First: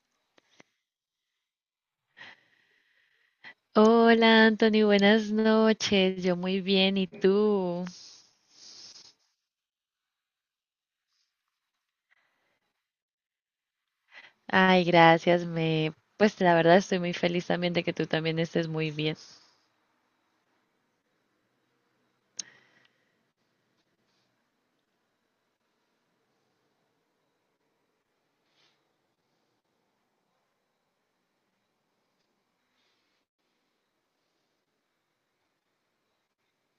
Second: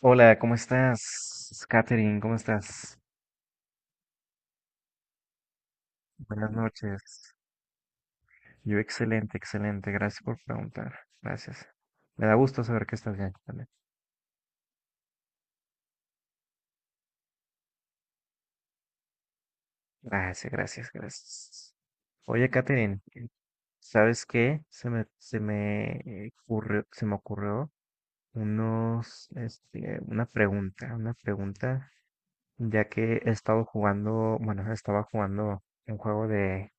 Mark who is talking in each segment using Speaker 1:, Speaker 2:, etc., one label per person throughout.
Speaker 1: Hola, ¿cómo estás? Katherine, ¿cómo estás?
Speaker 2: Hola Anthony, buenas noches. Yo
Speaker 1: Buenas
Speaker 2: muy bien, ¿y
Speaker 1: noches.
Speaker 2: tú?
Speaker 1: Yo excelente, excelente. Gracias por preguntar. Gracias. Me da gusto saber que estás bien también.
Speaker 2: Ay, gracias, me pues la verdad estoy muy feliz también de que tú también estés muy bien.
Speaker 1: Gracias, gracias, gracias. Oye, Katherine, ¿sabes qué? Se me ocurrió, se me ocurrió una pregunta, ya que he estado jugando, bueno, estaba jugando un juego de,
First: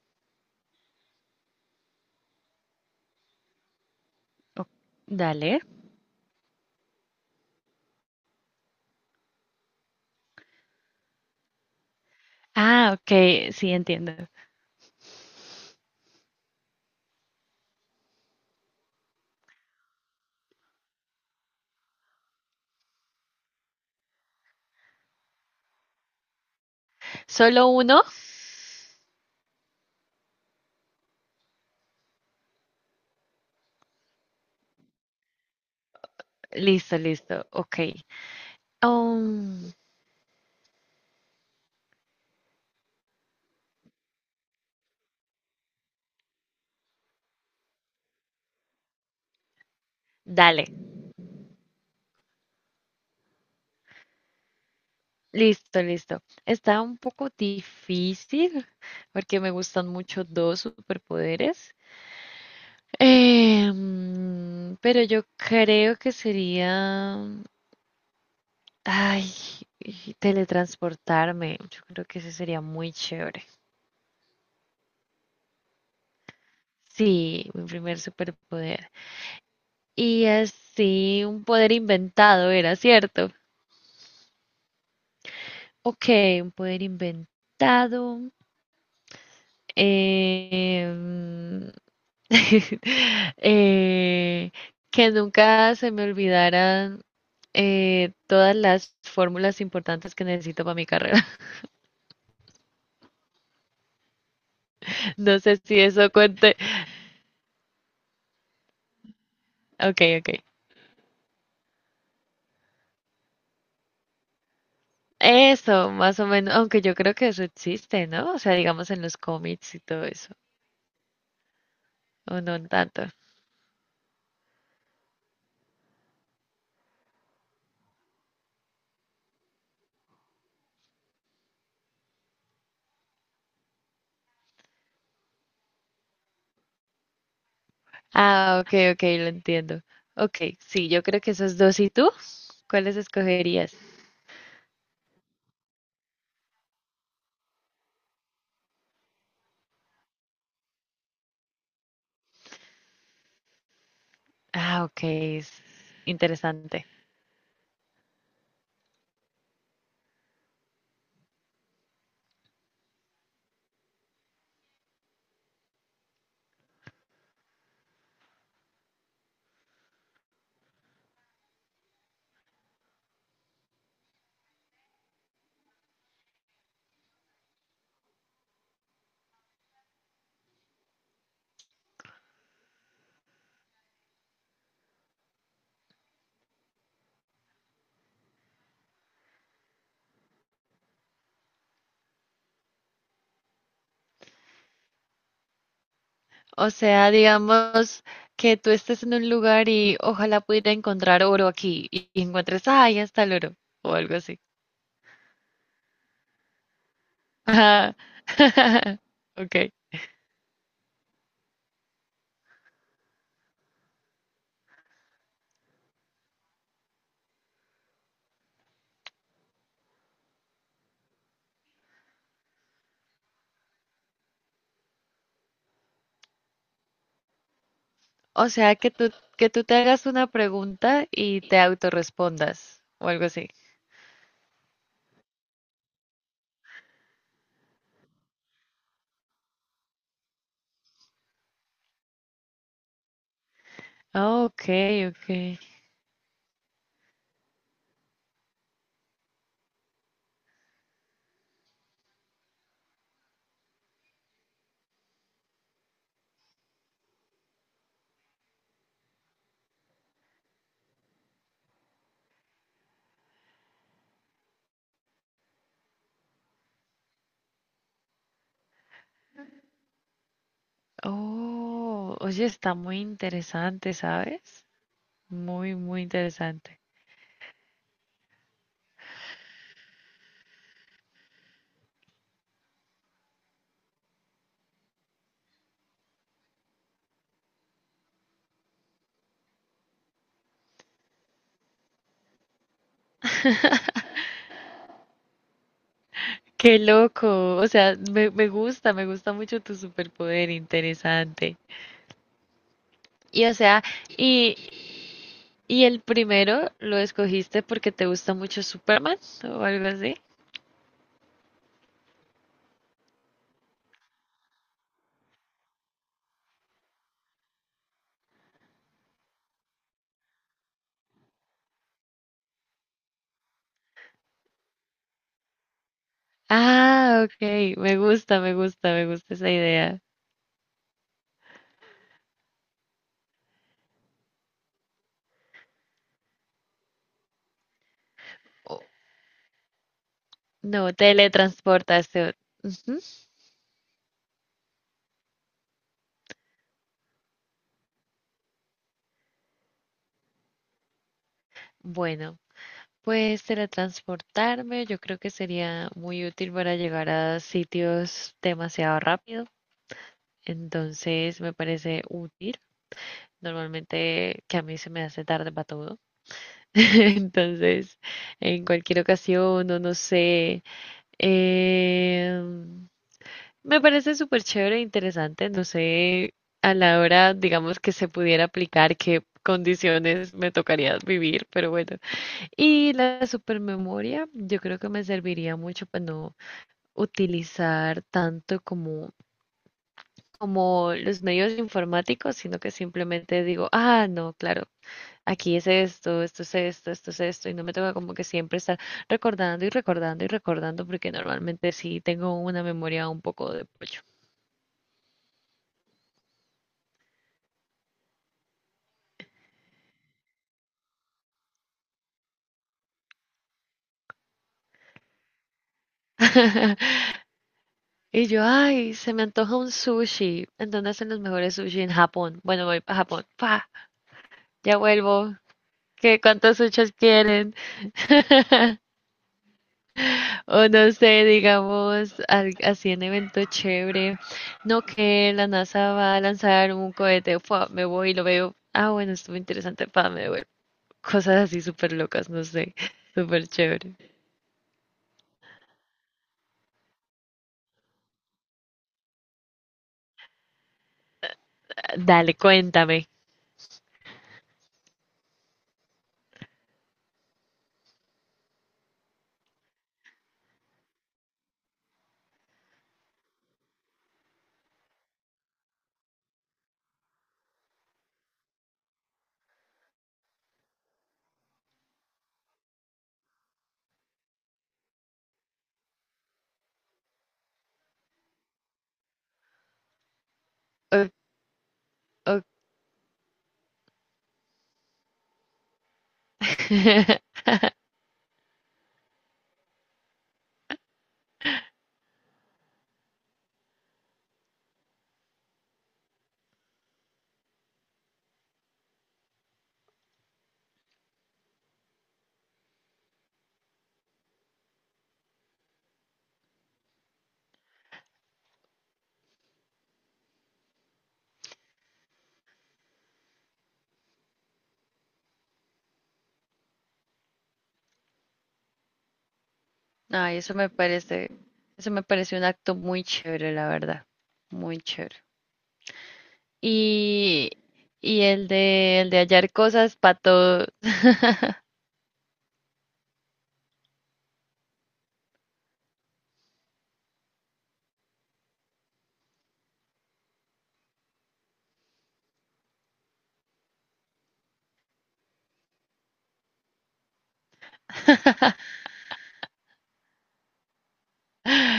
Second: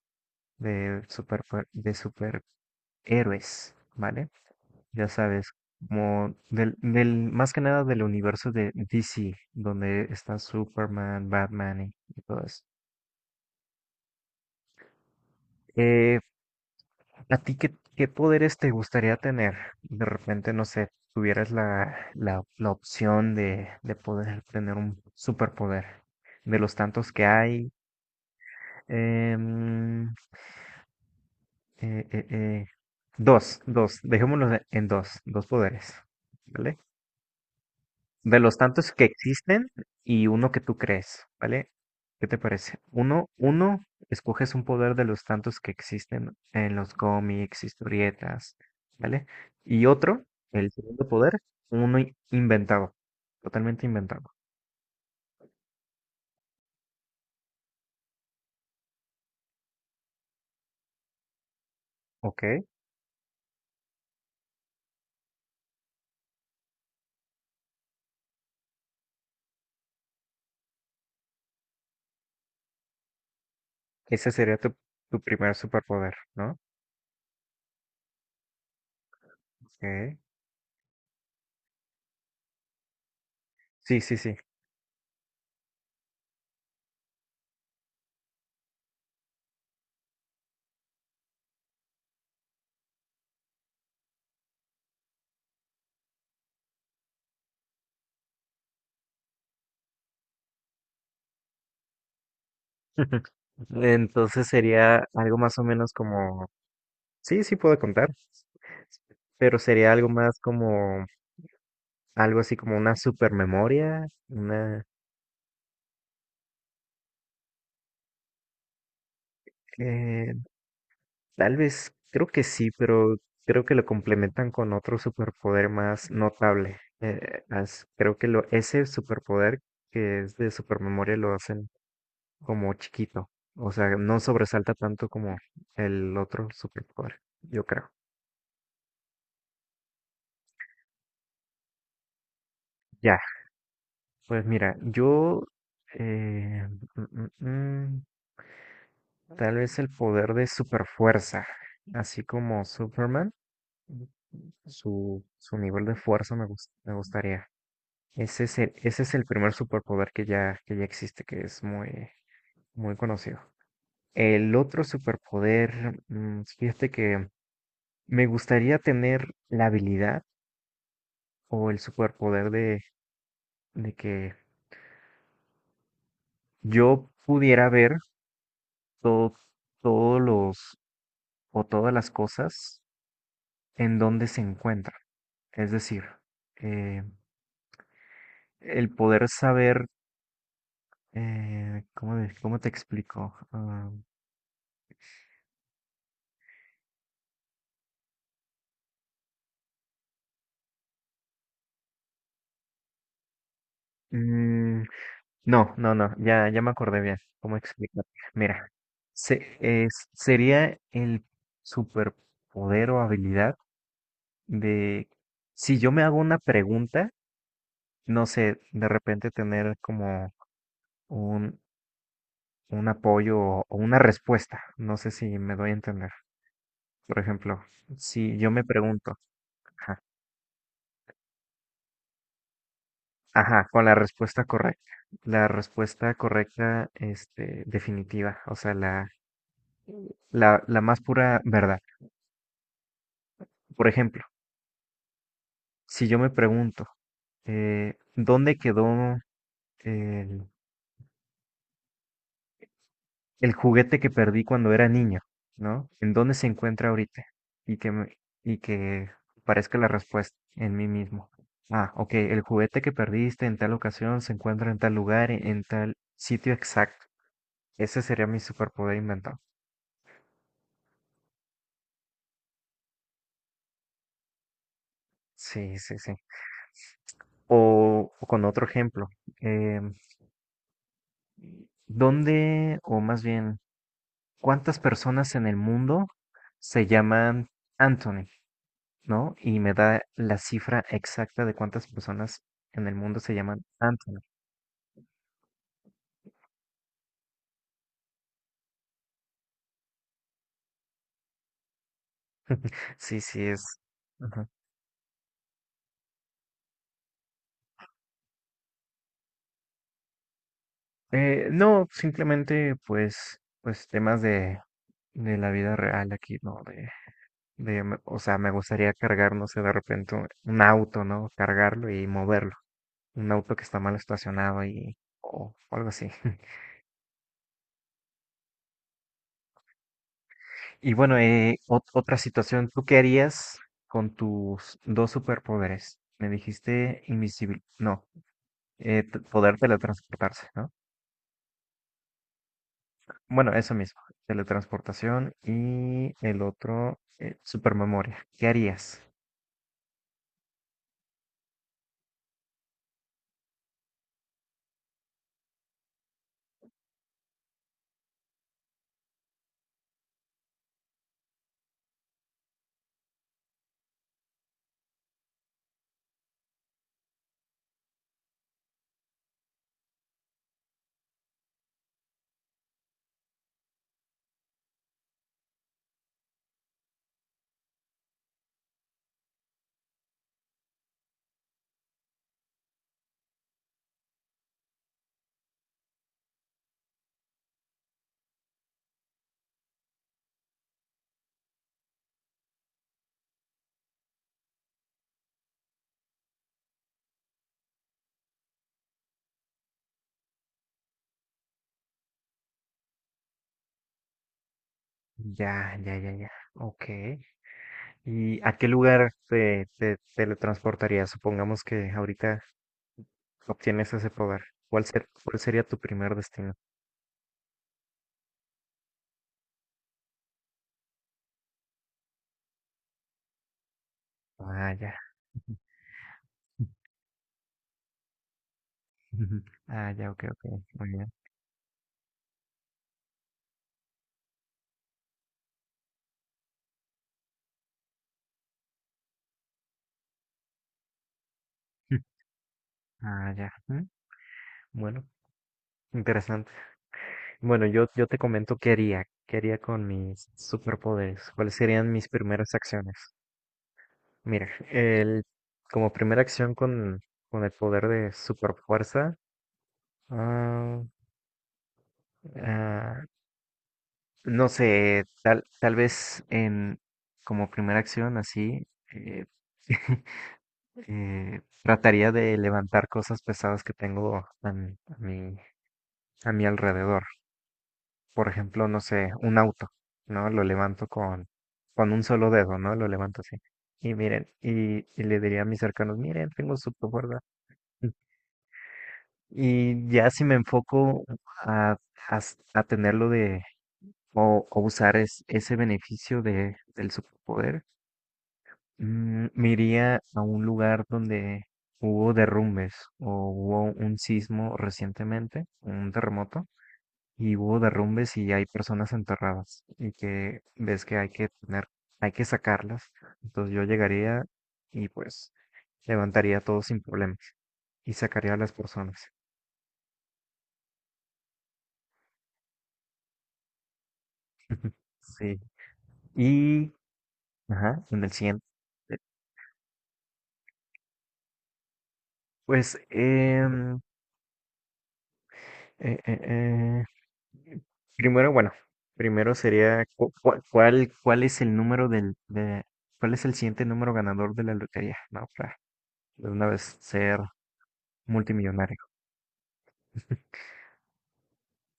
Speaker 1: de super, de superhéroes, ¿vale?
Speaker 2: Oh,
Speaker 1: Ya
Speaker 2: dale.
Speaker 1: sabes, como más que nada del universo de DC, donde está Superman, Batman y todo eso.
Speaker 2: Ah, ok, sí entiendo.
Speaker 1: Eh, ¿A ti qué poderes te gustaría tener? De repente, no sé, tuvieras la opción de poder tener un superpoder de los tantos que
Speaker 2: ¿Solo
Speaker 1: hay.
Speaker 2: uno?
Speaker 1: em, eh, eh, eh, dejémoslo en dos, dos poderes, ¿vale?
Speaker 2: Listo, listo. Ok.
Speaker 1: De los tantos que existen
Speaker 2: Um,
Speaker 1: y uno que tú crees, ¿vale? ¿Qué te parece? Uno, escoges un poder de los tantos que existen en los cómics, historietas, ¿vale? Y otro,
Speaker 2: Dale.
Speaker 1: el segundo poder, uno inventado, totalmente inventado,
Speaker 2: Listo, listo. Está un poco difícil porque me gustan mucho dos superpoderes.
Speaker 1: ¿ok?
Speaker 2: Pero yo creo que sería ay, y teletransportarme. Yo creo que ese sería muy chévere.
Speaker 1: Ese sería tu primer superpoder, ¿no?
Speaker 2: Sí, mi primer superpoder.
Speaker 1: Ok.
Speaker 2: Y así, un poder inventado era, ¿cierto?
Speaker 1: Sí, sí, sí.
Speaker 2: Ok, un poder inventado. em, eh, que nunca se me olvidaran todas las fórmulas importantes que necesito para mi carrera.
Speaker 1: Entonces sería algo
Speaker 2: No
Speaker 1: más
Speaker 2: sé
Speaker 1: o
Speaker 2: si
Speaker 1: menos
Speaker 2: eso
Speaker 1: como,
Speaker 2: cuente.
Speaker 1: sí, sí puedo contar, pero sería
Speaker 2: Ok,
Speaker 1: algo más
Speaker 2: ok.
Speaker 1: como algo así como una supermemoria, una...
Speaker 2: Eso, más o menos, aunque yo creo que eso existe, ¿no? O sea, digamos en los cómics y todo
Speaker 1: eh,
Speaker 2: eso,
Speaker 1: tal vez, creo
Speaker 2: o
Speaker 1: que
Speaker 2: no
Speaker 1: sí,
Speaker 2: tanto.
Speaker 1: pero creo que lo complementan con otro superpoder más notable. Creo que lo, ese superpoder que es de supermemoria lo hacen como chiquito. O sea, no sobresalta tanto como el otro superpoder, yo creo.
Speaker 2: Ah, ok, ok, lo entiendo. Ok, sí, yo creo que esos dos. ¿Y tú? ¿Cuáles
Speaker 1: Ya,
Speaker 2: escogerías?
Speaker 1: pues mira, yo... eh, mm, mm, mm, tal vez el poder de superfuerza, así como Superman.
Speaker 2: Ah, ok,
Speaker 1: Su
Speaker 2: es
Speaker 1: nivel de fuerza me,
Speaker 2: interesante.
Speaker 1: me gustaría. Ese es ese es el primer superpoder que ya existe, que es muy, muy conocido. El otro superpoder, fíjate que me gustaría tener la habilidad o el superpoder de que yo pudiera ver todo, todos los o todas las cosas en donde se encuentran. Es decir, eh, el poder saber, ¿cómo, cómo te explico? Ah,
Speaker 2: O sea, digamos que tú estés en un lugar y ojalá pudiera encontrar oro aquí y encuentres, ah, ahí está el oro, o algo así.
Speaker 1: Mm, no, no, no, ya, ya me acordé bien cómo
Speaker 2: Ajá.
Speaker 1: explicar. Mira,
Speaker 2: Ok.
Speaker 1: sería el superpoder o habilidad de, si yo me hago una pregunta, no sé, de repente tener como un, un apoyo o una respuesta, no sé si me doy a entender. Por ejemplo, si
Speaker 2: O
Speaker 1: yo me
Speaker 2: sea,
Speaker 1: pregunto,
Speaker 2: que tú te
Speaker 1: ajá,
Speaker 2: hagas una pregunta y te autorrespondas o algo así.
Speaker 1: ajá, con la respuesta correcta, este, definitiva, o sea, la más pura verdad. Por ejemplo,
Speaker 2: Ah, ok, ok.
Speaker 1: si yo me pregunto, ¿dónde quedó el, el juguete que perdí cuando era niño? ¿No? ¿En dónde se encuentra ahorita? Y que, me- y que parezca la respuesta en mí mismo. Ah, ok, el juguete que perdiste en tal ocasión se encuentra en tal lugar, en tal sitio exacto. Ese sería mi superpoder inventado.
Speaker 2: Oh, oye, está muy interesante, ¿sabes? Muy,
Speaker 1: Sí, sí,
Speaker 2: muy
Speaker 1: sí.
Speaker 2: interesante.
Speaker 1: O con otro ejemplo, em, ¿dónde, o más bien, cuántas personas en el mundo se llaman Anthony, ¿no? Y me da la cifra exacta de cuántas personas en el mundo se llaman Anthony.
Speaker 2: Qué loco. O sea, me gusta mucho tu superpoder, interesante.
Speaker 1: Sí, sí,
Speaker 2: Y o
Speaker 1: es.
Speaker 2: sea,
Speaker 1: Ajá.
Speaker 2: y, y el primero lo escogiste porque te gusta mucho Superman o algo así.
Speaker 1: No, simplemente pues, pues temas de la vida real aquí, ¿no? O sea, me gustaría cargar, no sé, de repente un auto, ¿no? Cargarlo y moverlo. Un auto que está mal estacionado y, o algo así.
Speaker 2: Ah, ok, me gusta, me gusta, me gusta esa idea.
Speaker 1: Y bueno, otra situación, ¿tú qué harías con tus dos superpoderes? Me dijiste invisible, no, poder teletransportarse, ¿no?
Speaker 2: No, teletransportación. Ujú.
Speaker 1: Bueno, eso mismo, teletransportación y el otro, supermemoria. ¿Qué harías?
Speaker 2: Bueno, pues teletransportarme yo creo que sería muy útil para llegar a sitios demasiado rápido. Entonces me parece útil. Normalmente que a mí se me hace tarde para todo. Entonces, en cualquier ocasión, o no sé. em, Me parece súper chévere e interesante. No sé a la hora, digamos, que se pudiera aplicar qué condiciones me tocaría vivir, pero bueno. Y la supermemoria, yo creo que me serviría mucho para no utilizar tanto como los medios informáticos, sino que simplemente digo, ah, no, claro, aquí es esto, esto es esto, esto es esto, y no me toca como que siempre estar recordando y recordando y recordando, porque normalmente sí tengo una memoria un poco de pollo.
Speaker 1: Ya, ya, ya, ya. Ok. ¿Y a qué lugar te teletransportarías? Supongamos que ahorita obtienes ese poder. ¿Cuál sería tu primer destino?
Speaker 2: Y yo, ay, se me antoja un sushi. ¿En dónde hacen los mejores sushi? En Japón. Bueno, voy para Japón. Pa
Speaker 1: Ah,
Speaker 2: Ya
Speaker 1: ya.
Speaker 2: vuelvo. Que cuántas huchas quieren.
Speaker 1: Ah, ya, ok, ok.
Speaker 2: O no
Speaker 1: Muy bien.
Speaker 2: sé, digamos, así en evento chévere. No que la NASA va a lanzar un cohete, ¡fua! Me voy y lo veo. Ah, bueno, estuvo interesante, pa, me devuelvo. Cosas así súper locas, no sé.
Speaker 1: Ah,
Speaker 2: Súper
Speaker 1: ya.
Speaker 2: chévere.
Speaker 1: Bueno, interesante. Bueno, yo te comento qué haría con mis superpoderes, cuáles serían mis
Speaker 2: Dale,
Speaker 1: primeras acciones.
Speaker 2: cuéntame.
Speaker 1: Mira, el, como primera acción con el poder de superfuerza, ah, ah, no sé, tal vez en, como primera acción así, eh, trataría de levantar cosas pesadas que tengo a mi, a mi a mi alrededor. Por ejemplo, no sé, un auto, ¿no? Lo levanto
Speaker 2: O-
Speaker 1: con un solo
Speaker 2: o-
Speaker 1: dedo, ¿no? Lo levanto así. Y miren, y le diría a mis cercanos, miren, tengo superfuerza. Y ya si me enfoco a, a tenerlo de, o usar ese beneficio de, del superpoder, me iría a un lugar donde hubo derrumbes o hubo un sismo recientemente, un terremoto y hubo derrumbes y hay personas enterradas y que ves que hay que tener, hay que sacarlas. Entonces yo llegaría y pues levantaría todo sin problemas y sacaría a las personas.
Speaker 2: Ay, eso me parece un acto muy chévere, la verdad. Muy chévere.
Speaker 1: Sí. Y,
Speaker 2: Y,
Speaker 1: ajá, en el siguiente.
Speaker 2: el de hallar cosas para todo.
Speaker 1: Pues, eh, eh, eh, primero, bueno, primero sería, ¿cuál, cuál, es el número del, de, cuál es el siguiente número ganador de la lotería? No, para de una vez ser multimillonario.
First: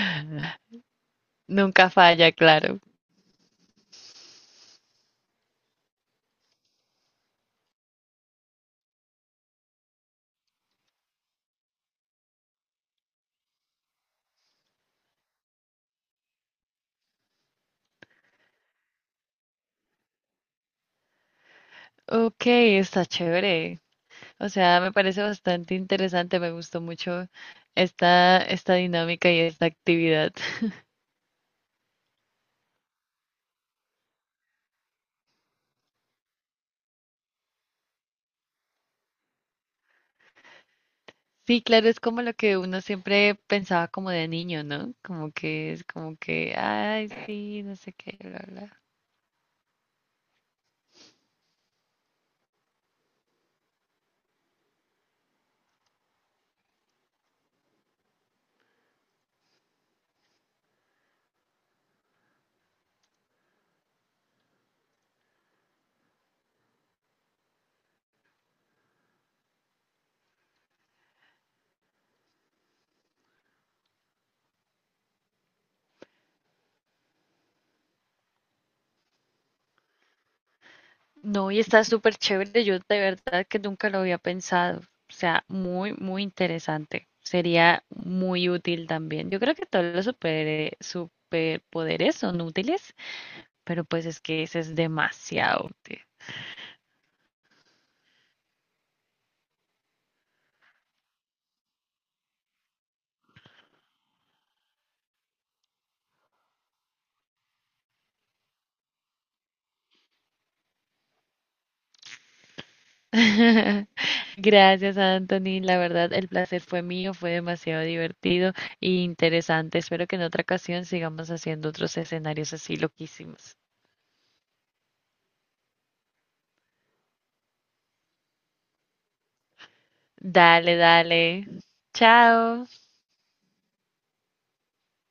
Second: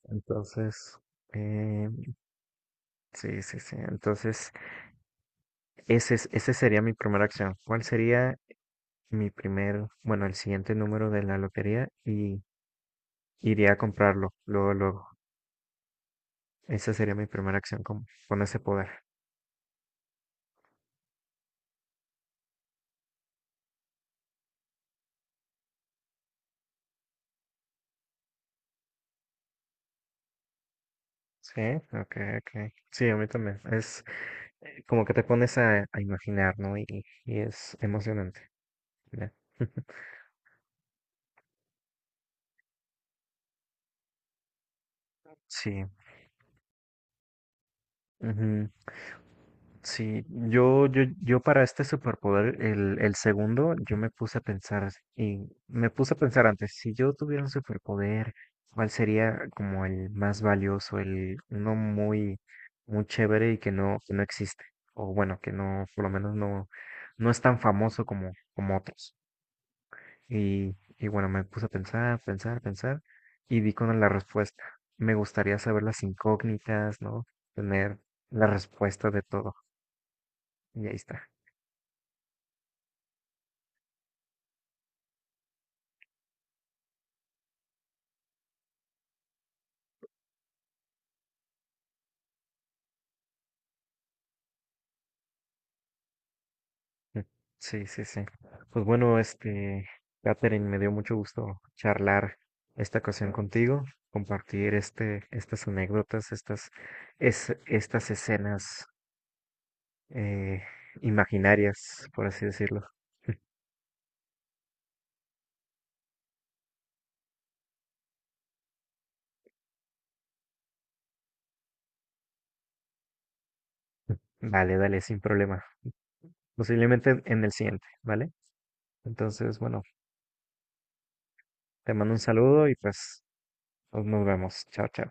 Speaker 1: Entonces, eh,
Speaker 2: Nunca falla, claro.
Speaker 1: sí, sí, sí. Entonces, ese sería mi primera acción. ¿Cuál sería mi primer, bueno, el siguiente número de la lotería? Y iría a comprarlo luego, luego. Esa sería mi primera acción con ese poder.
Speaker 2: Ok, está chévere. O sea, me parece bastante interesante. Me gustó mucho esta dinámica y esta actividad.
Speaker 1: Sí, ok, ok. Sí, a mí también. Es como que te pones a imaginar, ¿no? Y es emocionante. Ya.
Speaker 2: Sí, claro, es como lo que uno siempre pensaba como de niño, ¿no? Como que
Speaker 1: Sí.
Speaker 2: es como que, ay, sí, no sé qué, bla,
Speaker 1: Ujú.
Speaker 2: bla.
Speaker 1: Sí, yo para este superpoder, el segundo, yo me puse a pensar y me puse a pensar antes, si yo tuviera un superpoder, ¿cuál sería como el más valioso, el uno muy, muy chévere y que no existe? O bueno, que no, por lo menos no, no es tan famoso como, como otros. Y bueno, me puse a pensar, pensar, pensar y di con la respuesta. Me gustaría saber las incógnitas, ¿no? Tener la respuesta de todo. Y ahí está.
Speaker 2: No, y está súper chévere. Yo de verdad que nunca lo había pensado. O sea, muy, muy interesante. Sería muy útil también. Yo creo que todos los superpoderes son útiles, pero pues es que ese es demasiado útil.
Speaker 1: Mm, Sí, sí, sí. Pues bueno, este, Catherine, me dio mucho gusto charlar esta ocasión contigo, compartir este, estas anécdotas, estas escenas eh, imaginarias, por así decirlo.
Speaker 2: Gracias, Anthony. La verdad, el placer fue mío, fue demasiado divertido e interesante. Espero que en otra ocasión sigamos haciendo otros escenarios así loquísimos.
Speaker 1: Vale, dale, sin problema. Posiblemente en el siguiente, ¿vale? Entonces, bueno,
Speaker 2: Dale, dale.
Speaker 1: te mando un
Speaker 2: Chao.
Speaker 1: saludo y pues nos vemos. Chao, chao.